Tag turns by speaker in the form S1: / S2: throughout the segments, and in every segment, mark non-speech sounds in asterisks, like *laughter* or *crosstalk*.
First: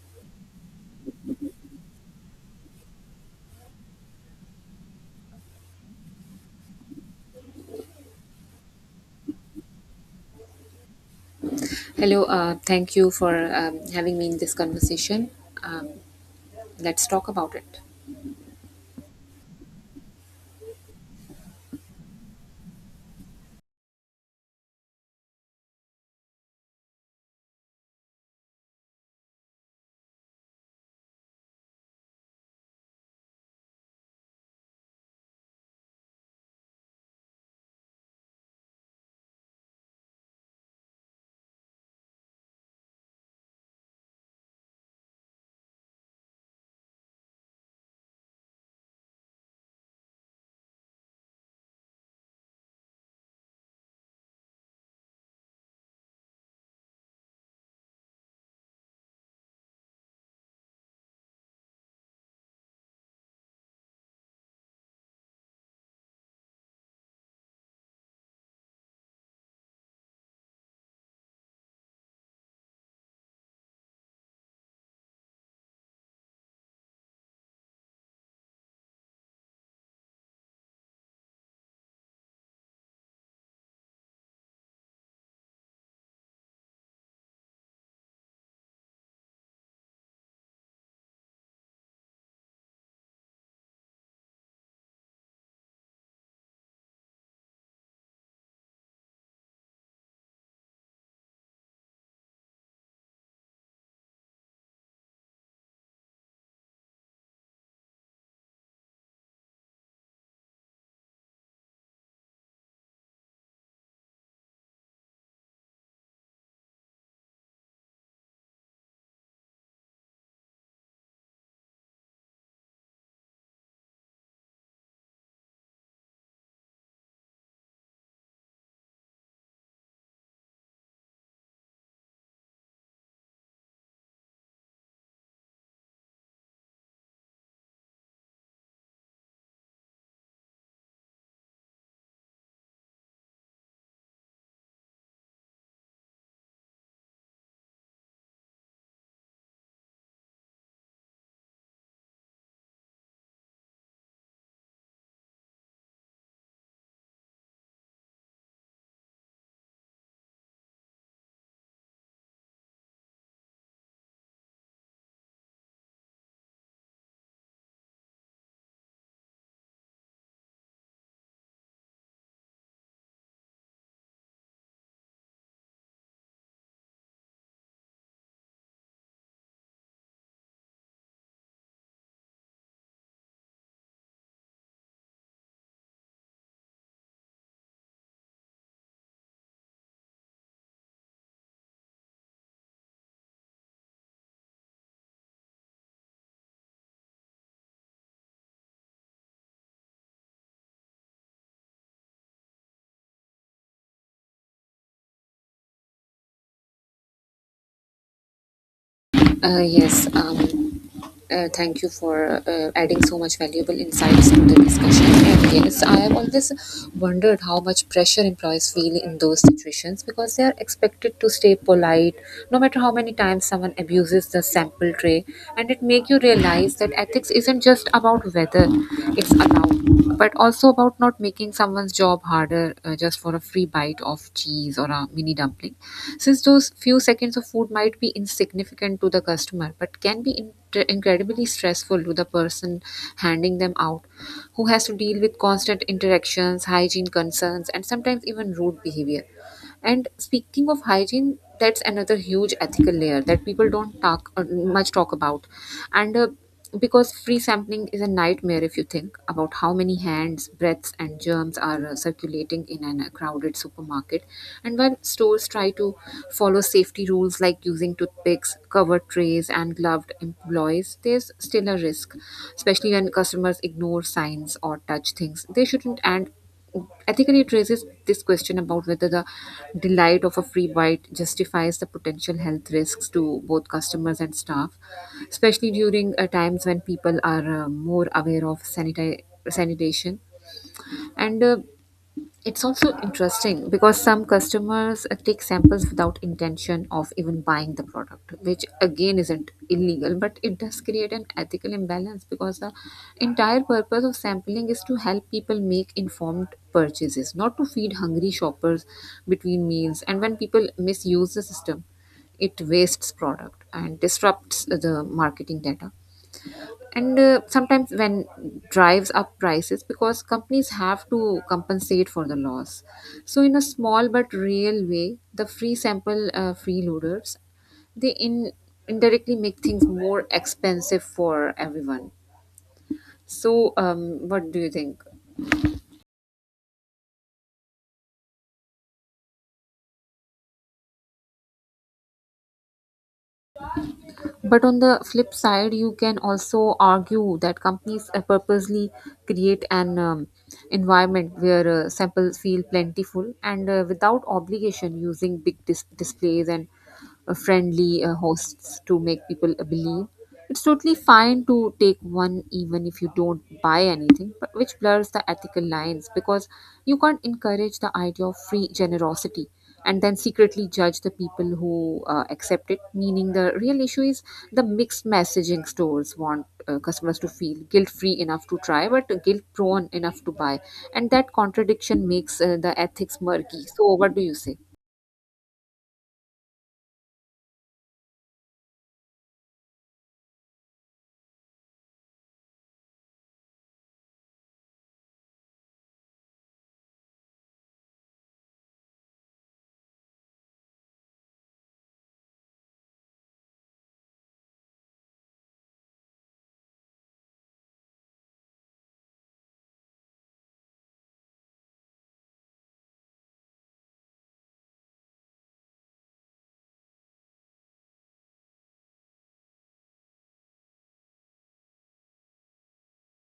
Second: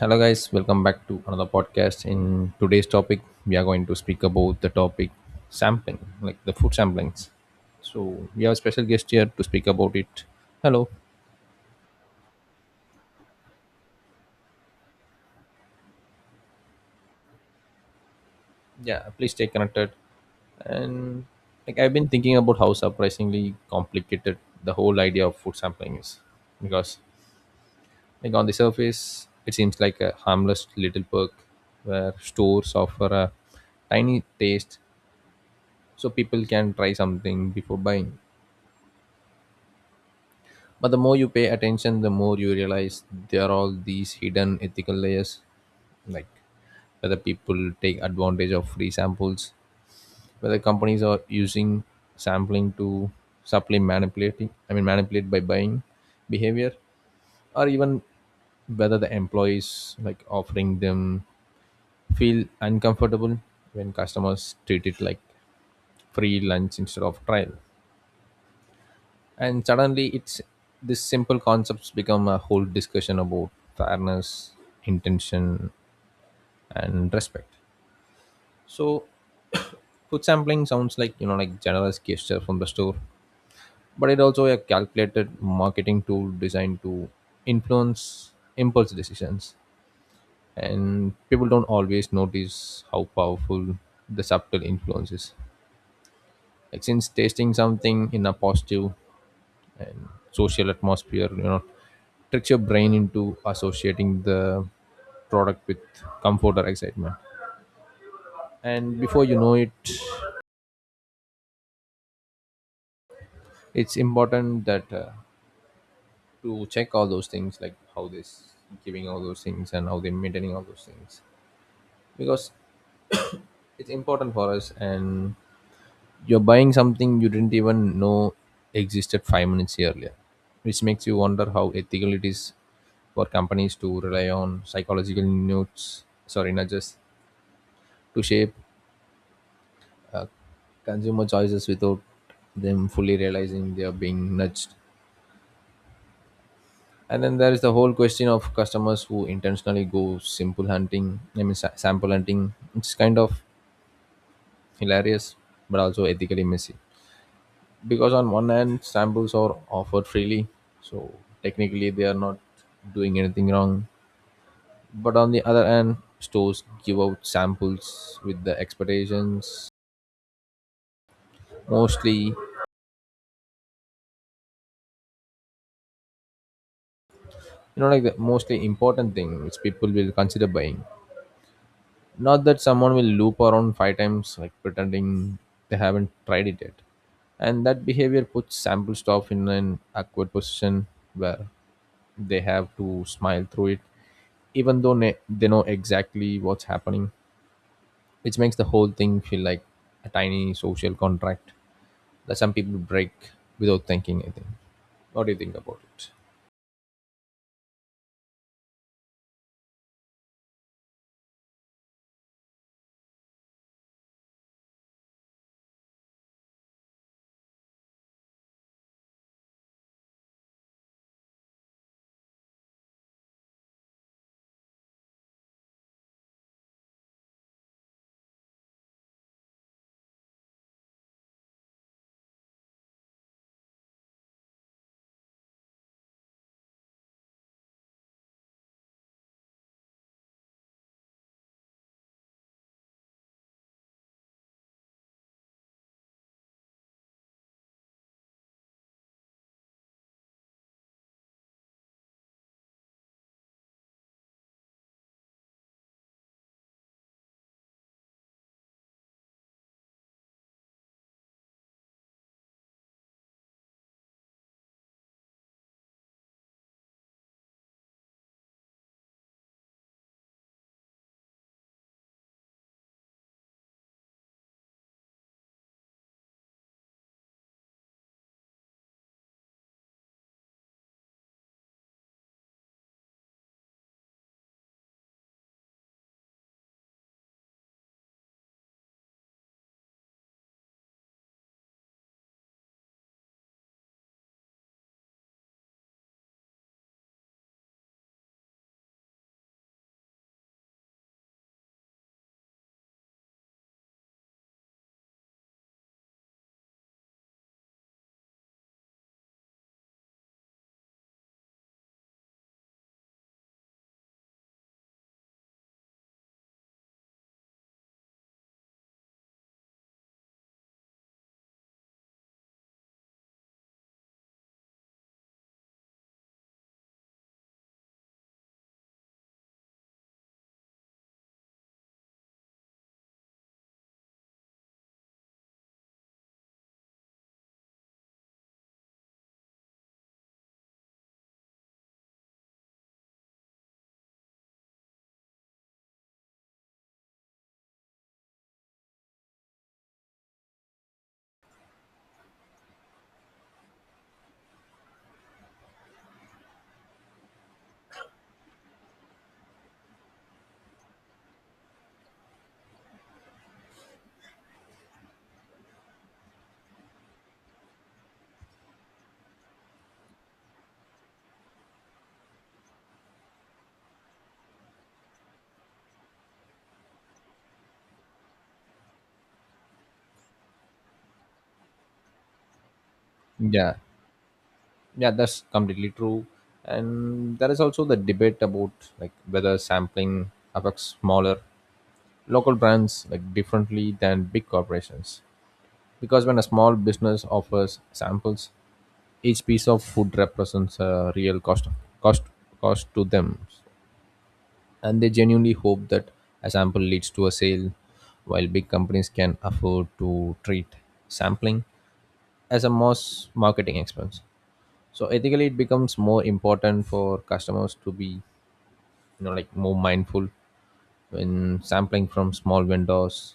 S1: Hello, guys. Welcome back to another podcast. In today's topic, we are going to speak about the topic sampling, like the food samplings. So, we have a special guest here to speak about it. Hello.
S2: Hello, thank you for having me in this conversation. Um, let's talk about it.
S1: Yeah, please stay connected. And like I've been thinking about how surprisingly complicated the whole idea of food sampling is, because like on the surface, it seems like a harmless little perk where stores offer a tiny taste so people can try something before buying. But the more you pay attention, the more you realize there are all these hidden ethical layers, like whether people take advantage of free samples, whether companies are using sampling to subtly I mean, manipulate by buying behavior, or even whether the employees like offering them feel uncomfortable when customers treat it like free lunch instead of trial. And suddenly it's this simple concepts become a whole discussion about fairness, intention, and respect. So food sampling sounds like, like, generous gesture from the store, but it also a calculated marketing tool designed to influence impulse decisions, and people don't always notice how powerful the subtle influence is, like since tasting something in a positive and social atmosphere tricks your brain into associating the product with comfort or excitement. And before you know it, it's important that, to check all those things, like how they're giving all those things and how they're maintaining all those things, because it's important for us. And you're buying something you didn't even know existed 5 minutes earlier, which makes you wonder how ethical it is for companies to rely on psychological nudges, to shape uh, consumer choices without them fully realizing they are being nudged. And then there is the whole question of customers who intentionally go I mean, sample hunting. It's kind of hilarious, but also ethically messy, because on one hand samples are offered freely, so technically they are not doing anything wrong, but on the other hand stores give out samples with the expectations, mostly, like, the mostly important thing which people will consider buying, not that someone will loop around 5 times like pretending they haven't tried it yet. And that behavior puts sample stuff in an awkward position where they have to smile through it, even though they know exactly what's happening, which makes the whole thing feel like a tiny social contract that some people break without thinking. I think. What do you think about it?
S2: Yes, thank you for adding so much valuable insights to the discussion. And yes, I have always wondered how much pressure employees feel in those situations because they are expected to stay polite no matter how many times someone abuses the sample tray. And it makes you realize that ethics isn't just about whether it's allowed, but also about not making someone's job harder just for a free bite of cheese or a mini dumpling, since those few seconds of food might be insignificant to the customer but can be incredibly stressful to the person handing them out, who has to deal with constant interactions, hygiene concerns, and sometimes even rude behavior. And speaking of hygiene, that's another huge ethical layer that people don't talk much talk about. And Because free sampling is a nightmare if you think about how many hands, breaths, and germs are circulating in a crowded supermarket. And while stores try to follow safety rules like using toothpicks, covered trays, and gloved employees, there's still a risk, especially when customers ignore signs or touch things they shouldn't. And ethically, it raises this question about whether the delight of a free bite justifies the potential health risks to both customers and staff, especially during times when people are more aware of sanitation. And It's also interesting because some customers take samples without intention of even buying the product, which again isn't illegal, but it does create an ethical imbalance, because the entire purpose of sampling is to help people make informed purchases, not to feed hungry shoppers between meals. And when people misuse the system, it wastes product and disrupts the marketing data, and sometimes when drives up prices because companies have to compensate for the loss. So in a small but real way, the free sample freeloaders, they in indirectly make things more expensive for everyone. So what do you think? But on the flip side, you can also argue that companies purposely create an environment where samples feel plentiful and without obligation, using big displays and friendly hosts to make people believe. It's totally fine to take one even if you don't buy anything, but which blurs the ethical lines, because you can't encourage the idea of free generosity and then secretly judge the people who accept it. Meaning, the real issue is the mixed messaging. Stores want customers to feel guilt free enough to try, but guilt prone enough to buy. And that contradiction makes the ethics murky.
S1: Yeah,
S2: So, what do you say?
S1: yeah, that's completely true. And there is also the debate about like whether sampling affects smaller local brands like differently than big corporations. Because when a small business offers samples, each piece of food represents a real cost cost to them, and they genuinely hope that a sample leads to a sale, while big companies can afford to treat sampling as a mass marketing expense. So ethically it becomes more important for customers to be, like, more mindful when sampling from small vendors,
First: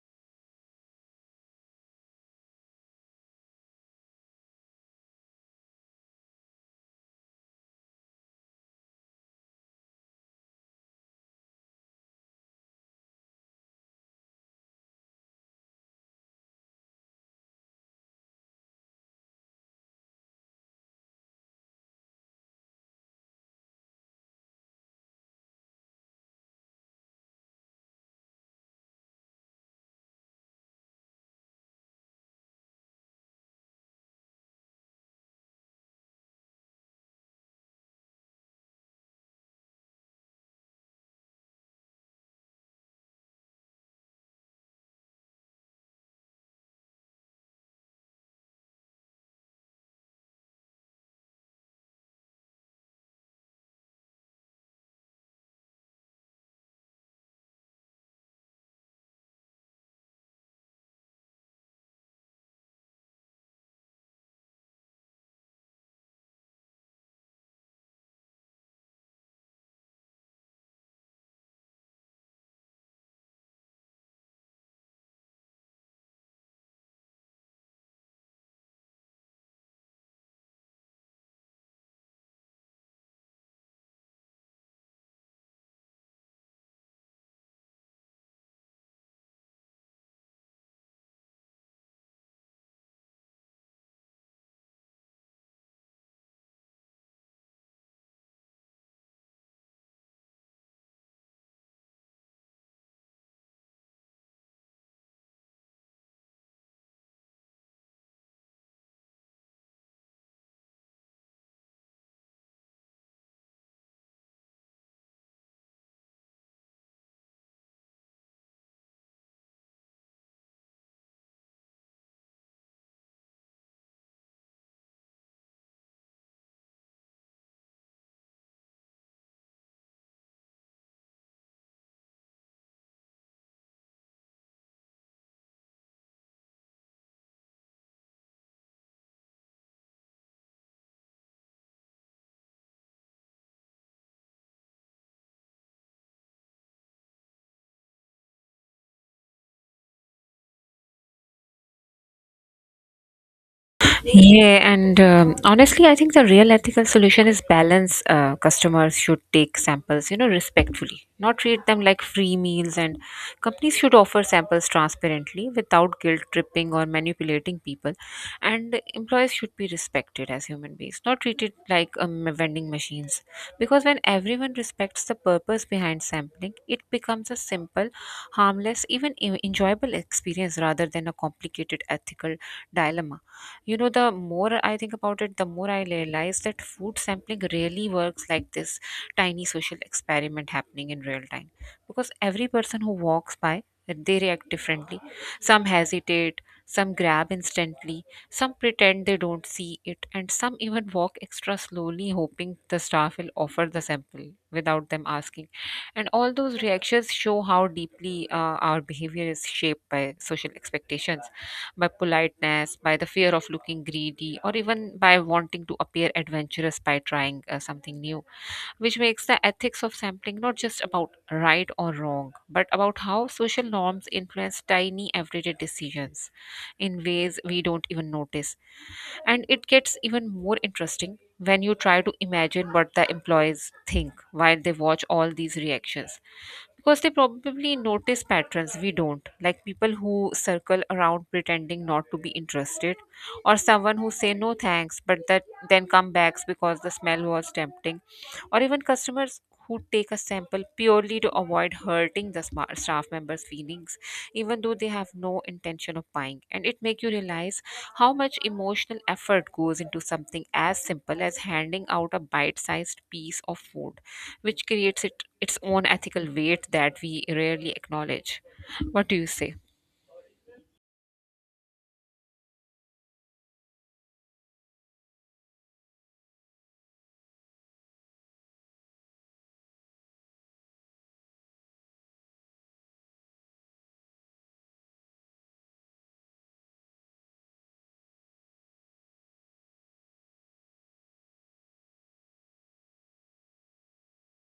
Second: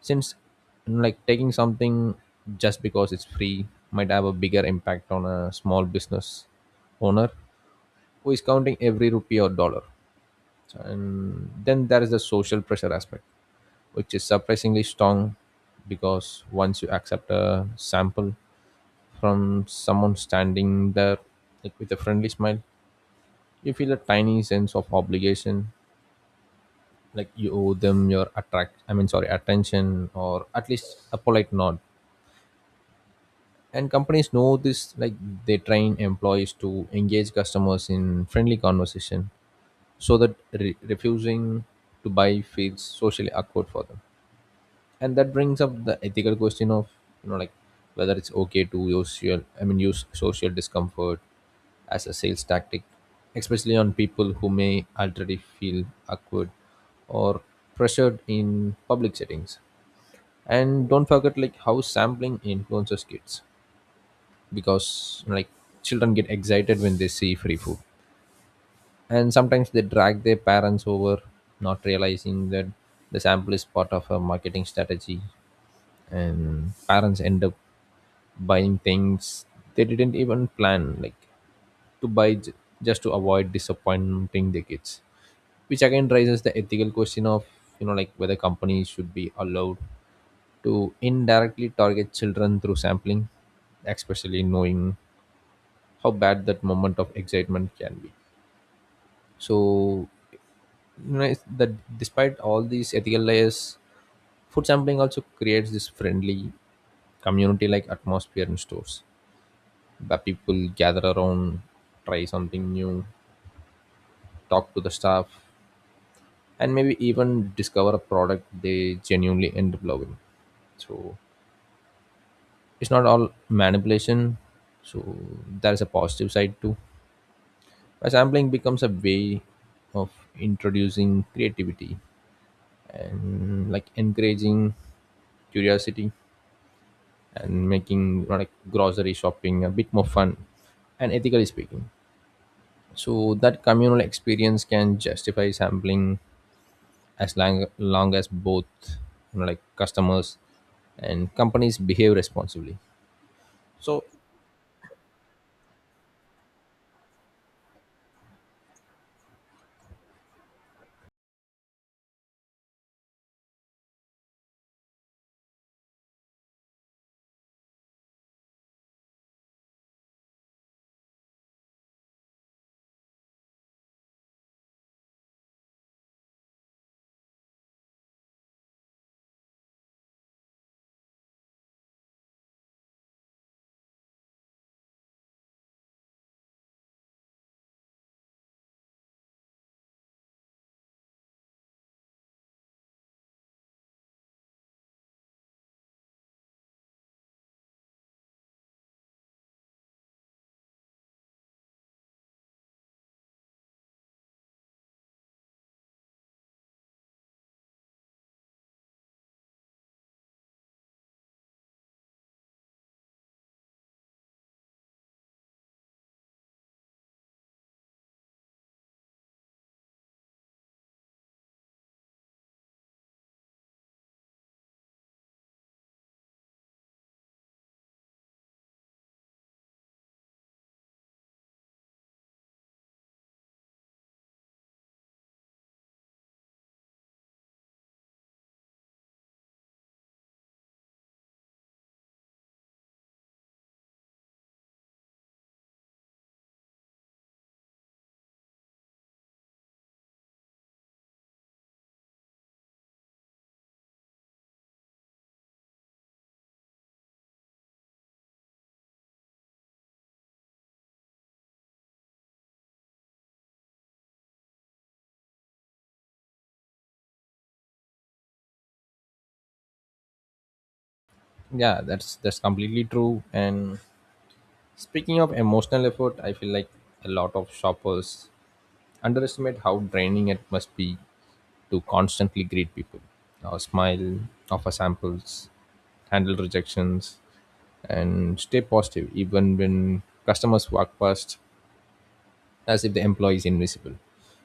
S1: since, like, taking something just because it's free might have a bigger impact on a small business owner who is counting every rupee or dollar. So, and then there is the social pressure aspect, which is surprisingly strong, because once you accept a sample from someone standing there like with a friendly smile, you feel a tiny sense of obligation, like you owe them your attract I mean, sorry, attention, or at least a polite nod. And companies know this, like they train employees to engage customers in friendly conversation so that refusing to buy feels socially awkward for them. And that brings up the ethical question of, like, whether it's okay to use social I mean, use social discomfort as a sales tactic, especially on people who may already feel awkward or pressured in public settings. And don't forget like how sampling influences kids, because, like, children get excited when they see free food, and sometimes they drag their parents over not realizing that the sample is part of a marketing strategy, and parents end up buying things they didn't even plan like to buy just to avoid disappointing the kids, which again raises the ethical question of, like, whether companies should be allowed to indirectly target children through sampling, especially knowing how bad that moment of excitement can be. So, it's that, despite all these ethical layers, food sampling also creates this friendly, community like atmosphere in stores, the people gather around, try something new, talk to the staff, and maybe even discover a product they genuinely end up loving. So it's not all manipulation. So there is a positive side too. But sampling becomes a way of introducing creativity and like encouraging curiosity and making, like, grocery shopping a bit more fun. And ethically speaking, so that communal experience can justify sampling as long as both, like, customers and companies behave responsibly. So
S2: Yeah, and honestly, I think the real ethical solution is balance. Customers should take samples, you know, respectfully, not treat them like free meals, and companies should offer samples transparently without guilt tripping or manipulating people. And employees should be respected as human beings, not treated like vending machines. Because when everyone respects the purpose behind sampling, it becomes a simple, harmless, even enjoyable experience rather than a complicated ethical dilemma. You know, the more I think about it, the more I realize that food sampling really works like this tiny social experiment happening in real time. Because every person who walks by, they react differently. Some hesitate, some grab instantly, some pretend they don't see it, and some even walk extra slowly, hoping the staff will offer the sample without them asking. And all those reactions show how deeply our behavior is shaped by social expectations, by politeness, by the fear of looking greedy, or even by wanting to appear adventurous by trying something new, which makes the ethics of sampling not just about right or wrong, but about how social norms influence tiny everyday decisions in ways we don't even notice. And it gets even more interesting when you try to imagine what the employees think while they watch all these reactions, because they probably notice patterns we don't, like people who circle around pretending not to be interested, or someone who say no thanks but that then come back because the smell was tempting, or even customers who take a sample purely to avoid hurting the staff members feelings even though they have no intention of buying. And it makes you realize how much emotional effort goes into something as simple as handing out a bite-sized piece of food, which creates it, its own ethical weight that we rarely acknowledge. What do you say?
S1: yeah, that's completely true. And speaking of emotional effort, I feel like a lot of shoppers underestimate how draining it must be to constantly greet people, or smile, offer samples, handle rejections, and stay positive even when customers walk past as if the employee is invisible.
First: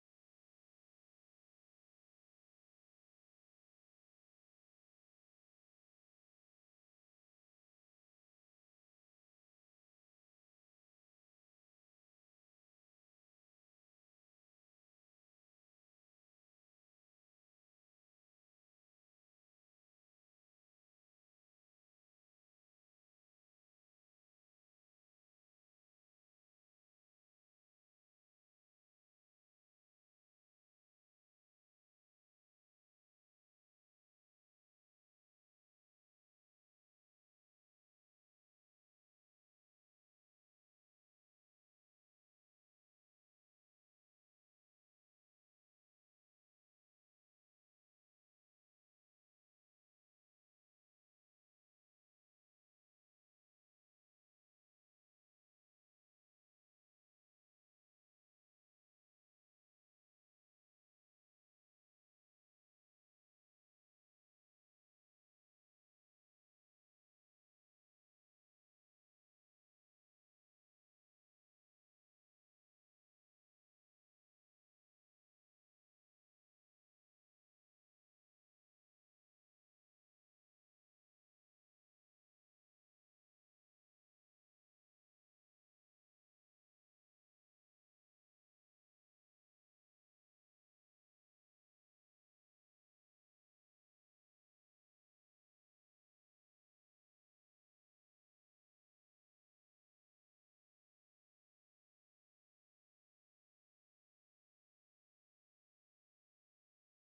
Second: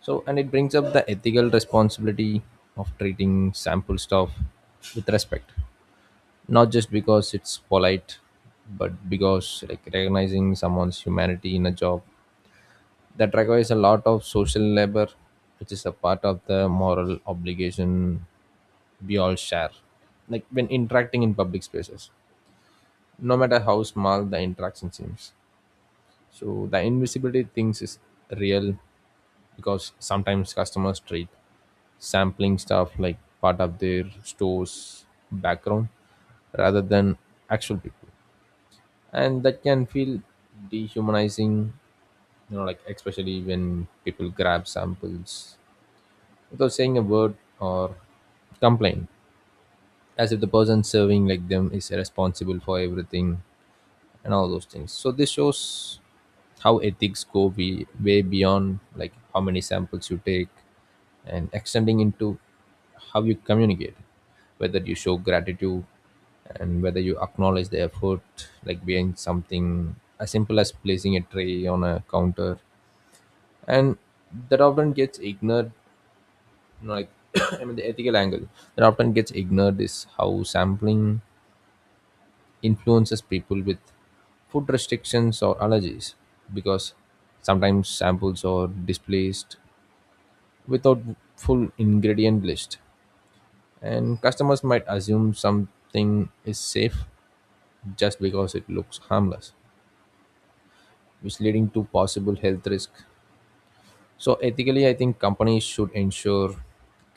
S1: So, and it brings up the ethical responsibility of treating sample staff with respect, not just because it's polite, but because like recognizing someone's humanity in a job that requires a lot of social labor, which is a part of the moral obligation we all share. Like when interacting in public spaces, no matter how small the interaction seems. So the invisibility things is real, because sometimes customers treat sampling stuff like part of their store's background rather than actual people, and that can feel dehumanizing, like, especially when people grab samples without saying a word, or complain as if the person serving like them is responsible for everything and all those things. So this shows how ethics go way beyond like how many samples you take, and extending into how you communicate, whether you show gratitude, and whether you acknowledge the effort like behind something as simple as placing a tray on a counter. And that often gets ignored, you know, like *coughs* *clears throat* I mean, the ethical angle that often gets ignored is how sampling influences people with food restrictions or allergies, because sometimes samples are displaced without full ingredient list, and customers might assume something is safe just because it looks harmless, which leading to possible health risk. So ethically I think companies should ensure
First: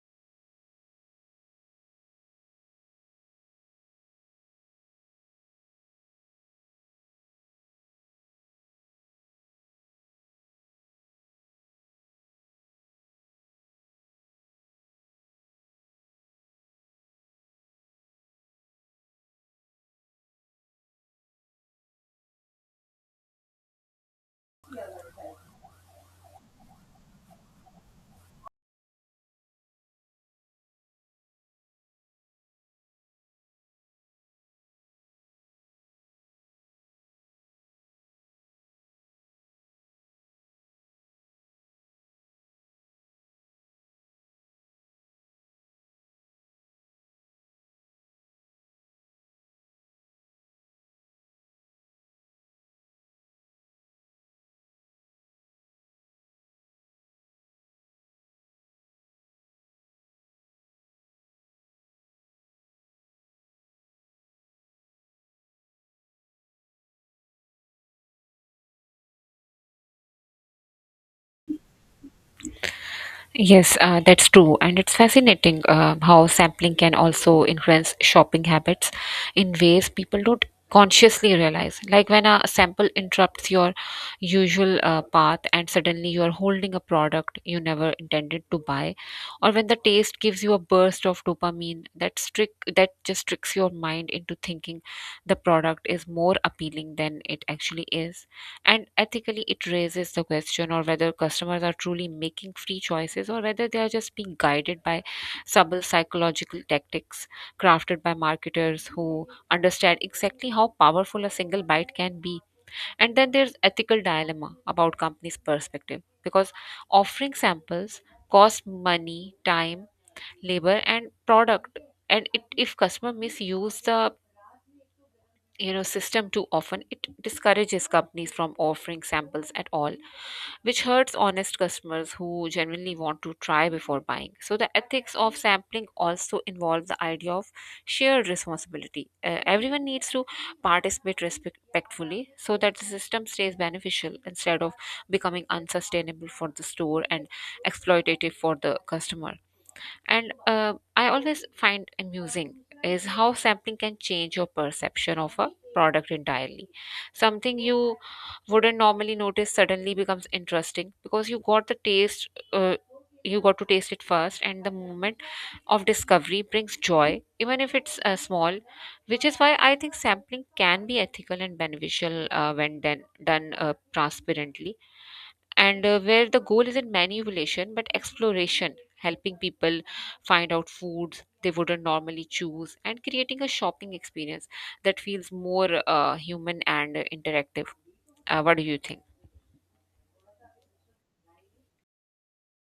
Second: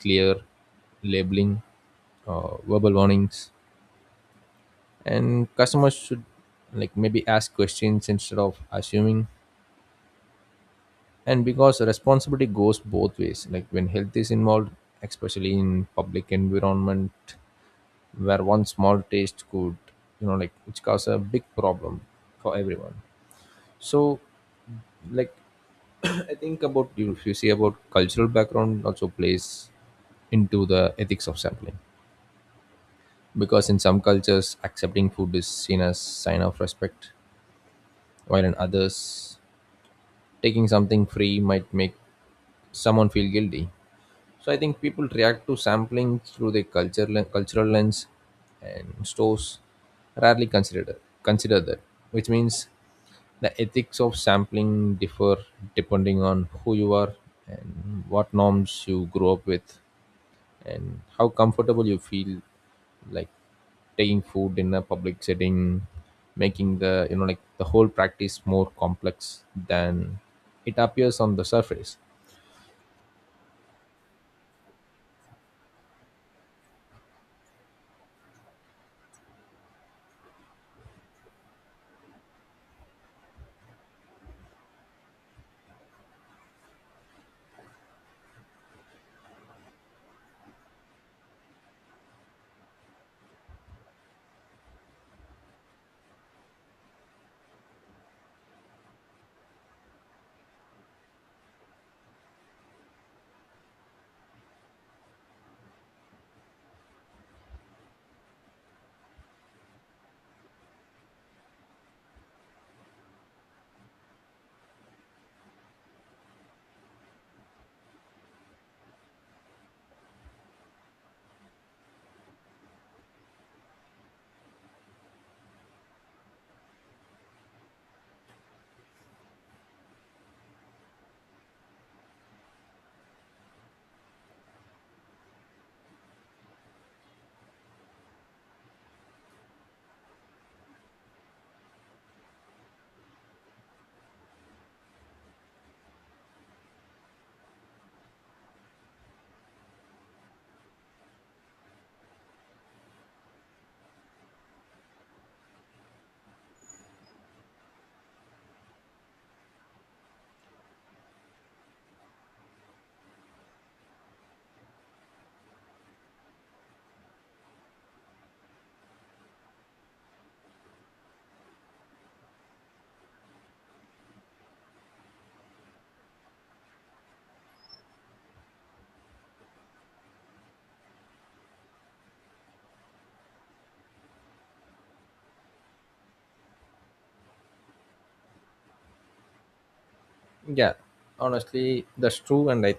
S1: clear labeling, verbal warnings, and customers should like maybe ask questions instead of assuming, and because responsibility goes both ways like when health is involved, especially in public environment, where one small taste could, which cause a big problem for everyone. So like *clears throat* I think about you, if you see, about cultural background also plays into the ethics of sampling, because in some cultures accepting food is seen as sign of respect, while in others taking something free might make someone feel guilty. So I think people react to sampling through their cultural lens, and stores rarely consider that, which means the ethics of sampling differ depending on who you are and what norms you grew up with and how comfortable you feel like taking food in a public setting, making the you know like the whole practice more complex than it appears on the surface.
S2: Yes, that's true. And it's fascinating how sampling can also influence shopping habits in ways people don't consciously realize. Like when a sample interrupts your usual path and suddenly you're holding a product you never intended to buy, or when the taste gives you a burst of dopamine that just tricks your mind into thinking the product is more appealing than it actually is. And ethically, it raises the question or whether customers are truly making free choices or whether they are just being guided by subtle psychological tactics crafted by marketers who understand exactly how powerful a single bite can be. And then there's ethical dilemma about companies' perspective, because offering samples costs money, time, labor, and product. And it, if customer misuse the system too often, it discourages companies from offering samples at all, which hurts honest customers who genuinely want to try before buying. So the ethics of sampling also involves the idea of shared responsibility. Everyone needs to participate respectfully so that the system stays beneficial instead of becoming unsustainable for the store and exploitative for the customer. And I always find amusing is how sampling can change your perception of a product entirely. Something you wouldn't normally notice suddenly becomes interesting because you got the taste, you got to taste it first, and the moment of discovery brings joy, even if it's small, which is why I think sampling can be ethical and beneficial when done transparently, and where the goal isn't manipulation but exploration, helping people find out foods they wouldn't normally choose, and creating a shopping experience that feels more human and interactive. What do you think?
S1: Yeah, honestly, that's true. And I,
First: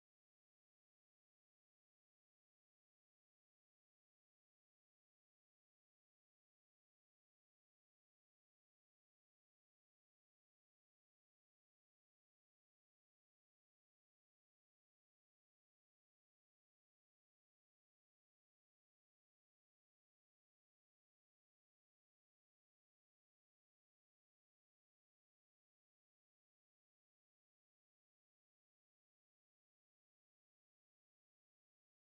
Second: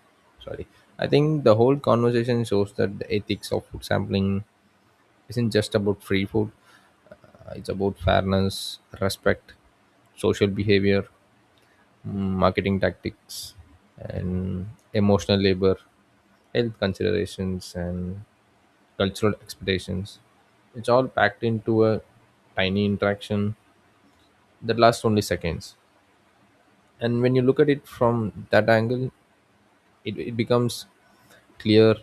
S1: *coughs* sorry, I think the whole conversation shows that the ethics of food sampling isn't just about free food. It's about fairness, respect, social behavior, marketing tactics, and emotional labor, health considerations, and cultural expectations. It's all packed into a tiny interaction that lasts only seconds. And when you look at it from that angle, it becomes clear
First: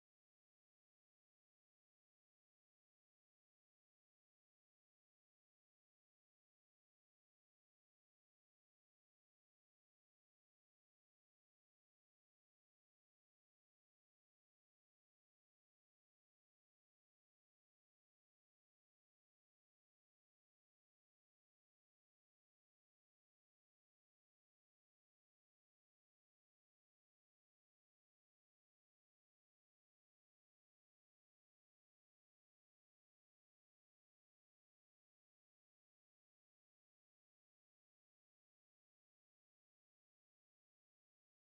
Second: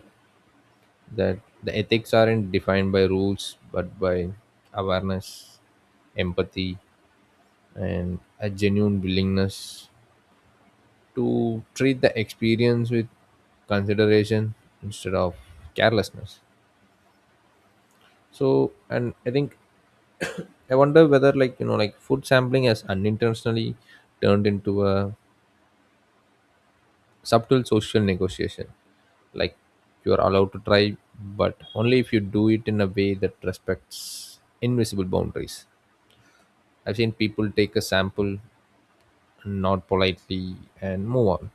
S1: that the ethics aren't defined by rules but by awareness, empathy, and a genuine willingness to treat the experience with consideration instead of carelessness. So, and I think I wonder whether, like, like, food sampling has unintentionally turned into a subtle social negotiation. Like, you're allowed to try, but only if you do it in a way that respects invisible boundaries. I've seen people take a sample, nod politely, and move on.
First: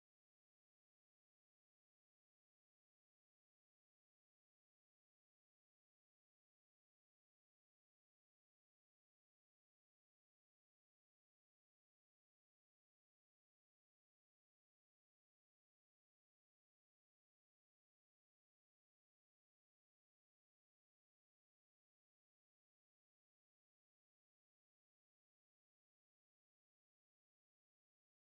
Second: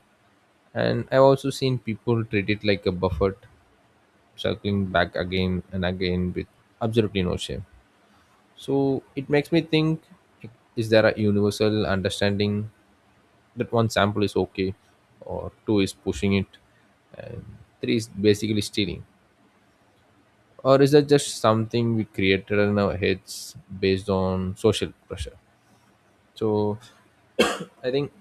S1: And I've also seen people treat it like a buffet, circling back again and again with absolutely no shame. So it makes me think, like, is there a universal understanding that one sample is okay, or two is pushing it, and three is basically stealing? Or is that just something we created in our heads based on social pressure? So I think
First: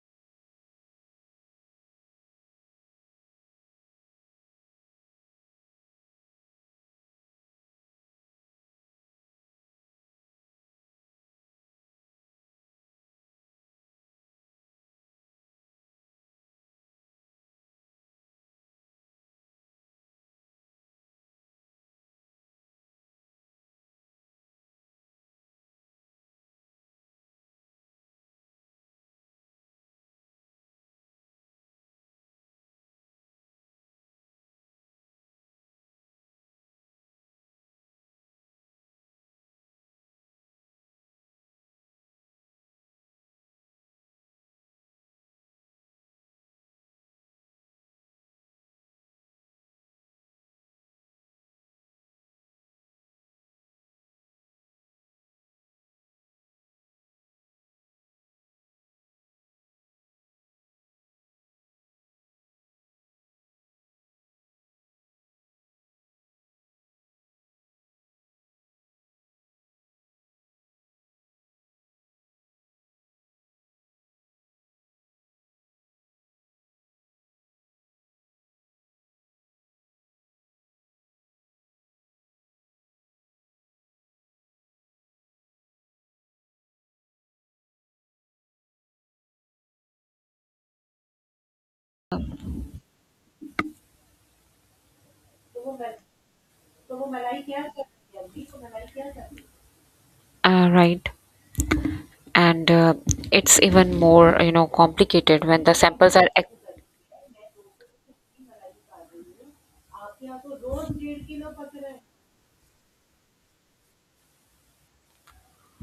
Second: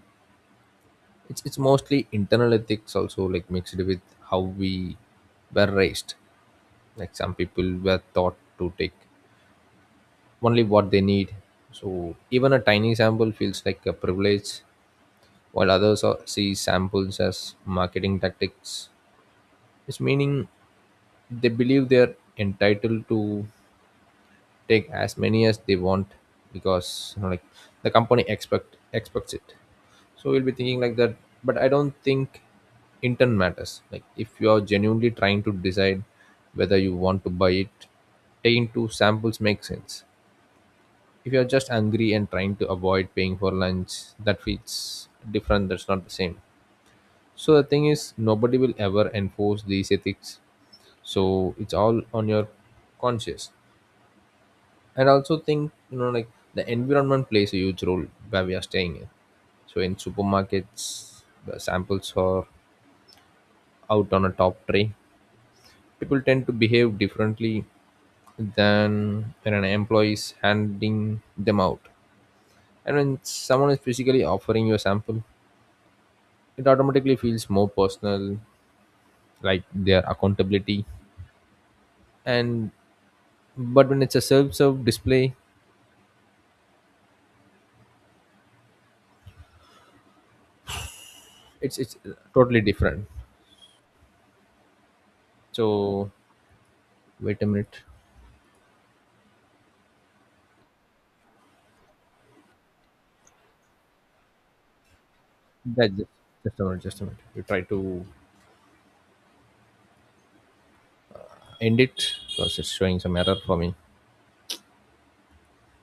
S1: it's mostly internal ethics also like mixed with how we were raised. Like some people were taught to take only what they need, so even a tiny sample feels like a privilege, while see samples as marketing tactics, it's meaning they believe they're entitled to take as many as they want, because, like, the company expects it, so we'll be thinking like that. But I don't think intent matters, like if you are genuinely trying to decide whether you want to buy it, taking 2 samples makes sense. If you're just angry and trying to avoid paying for lunch, that feels different, that's not the same. So the thing is nobody will ever enforce these ethics, so it's all on your conscience. And I also think, the environment plays a huge role, where we are staying in. So in supermarkets, the samples are out on a top tray, people tend to behave differently than when an employee is handing them out. And when someone is physically offering you a sample, it automatically feels more personal, like their accountability. And but when it's a self-serve display, it's totally different. So wait a minute.
S2: Right. And it's even more, you know, complicated when the
S1: That
S2: samples are
S1: just a minute, just a minute. You try to end it because it's showing some error for me.